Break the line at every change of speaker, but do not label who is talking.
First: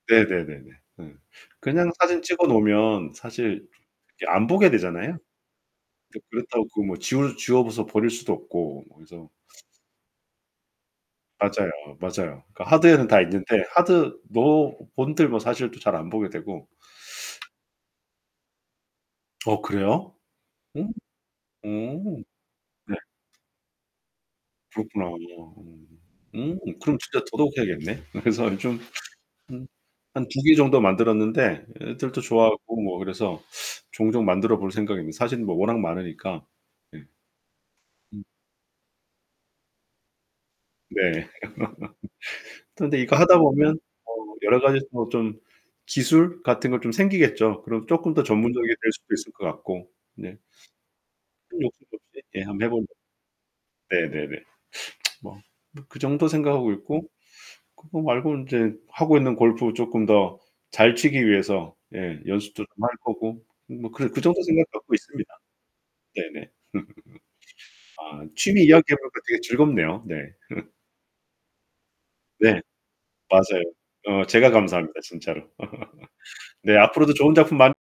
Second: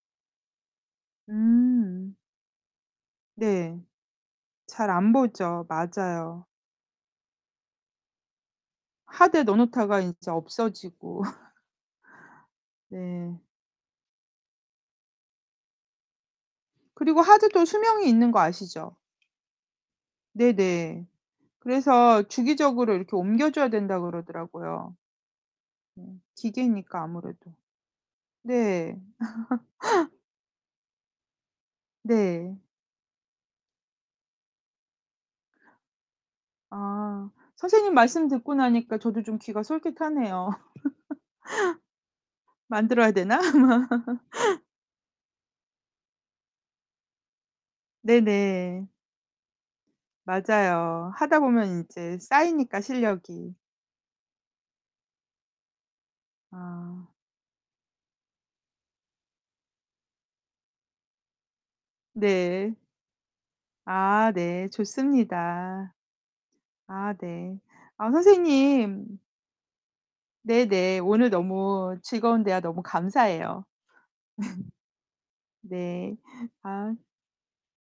네네네네. 음. 그냥
음.
사진 찍어 놓으면 사실
네.
이게 안 보게
잘 안
되잖아요.
보죠.
그
맞아요.
그렇다고 그 뭐 지워 지워서 버릴 수도 없고 뭐 그래서
하드에 넣어 놓다가 이제 없어지고.
맞아요, 맞아요. 그러니까 하드에는 다
네.
있는데 하드로 본들 뭐 사실 또 잘 안 보게 되고
그리고 하드도 수명이 있는 거 아시죠?
어 그래요? 오.
네네.
오.
그래서 주기적으로
네.
이렇게 옮겨 줘야 된다 그러더라고요.
그렇구나. 음.
음.
음, 그럼
기계니까
진짜
아무래도.
더더욱 해야겠네. 그래서요 좀
네.
음 한 2 개 정도 만들었는데 애들도
네.
좋아하고 뭐 그래서 종종 만들어 볼 생각입니다. 사실은 뭐 워낙 많으니까 예.
아, 선생님
음.
말씀 듣고 나니까 저도 좀 귀가 솔깃하네요.
네. 근데
만들어야
이거 하다
되나?
보면 어우 여러 가지 뭐 좀 기술 같은 거 좀 생기겠죠. 그럼 쪼끔 더 전문적이게
네네.
될 수도 있을 것 같고. 네.
맞아요. 하다
큰
보면
욕심도
인제
없이 예, 한번 해
쌓이니까
보려고.
실력이.
네네네. 뭐 그 정도 생각하고 있고
아.
그거 말고는 이제 하고 있는 골프 쪼끔 더 잘 치기 위해서 예, 연습도
네.
좀 할 거고 음 뭐 그래 그
아,
정도
네,
생각 갖고 있습니다.
좋습니다.
네네.
아 네. 아
아, 취미 이야기해
선생님
보니까 되게 즐겁네요. 네.
네네. 오늘 너무 즐거운 대화
네.
너무
맞아요.
감사해요.
어 제가 감사합니다, 진짜로.
네.
네,
아.
앞으로도 좋은 작품 많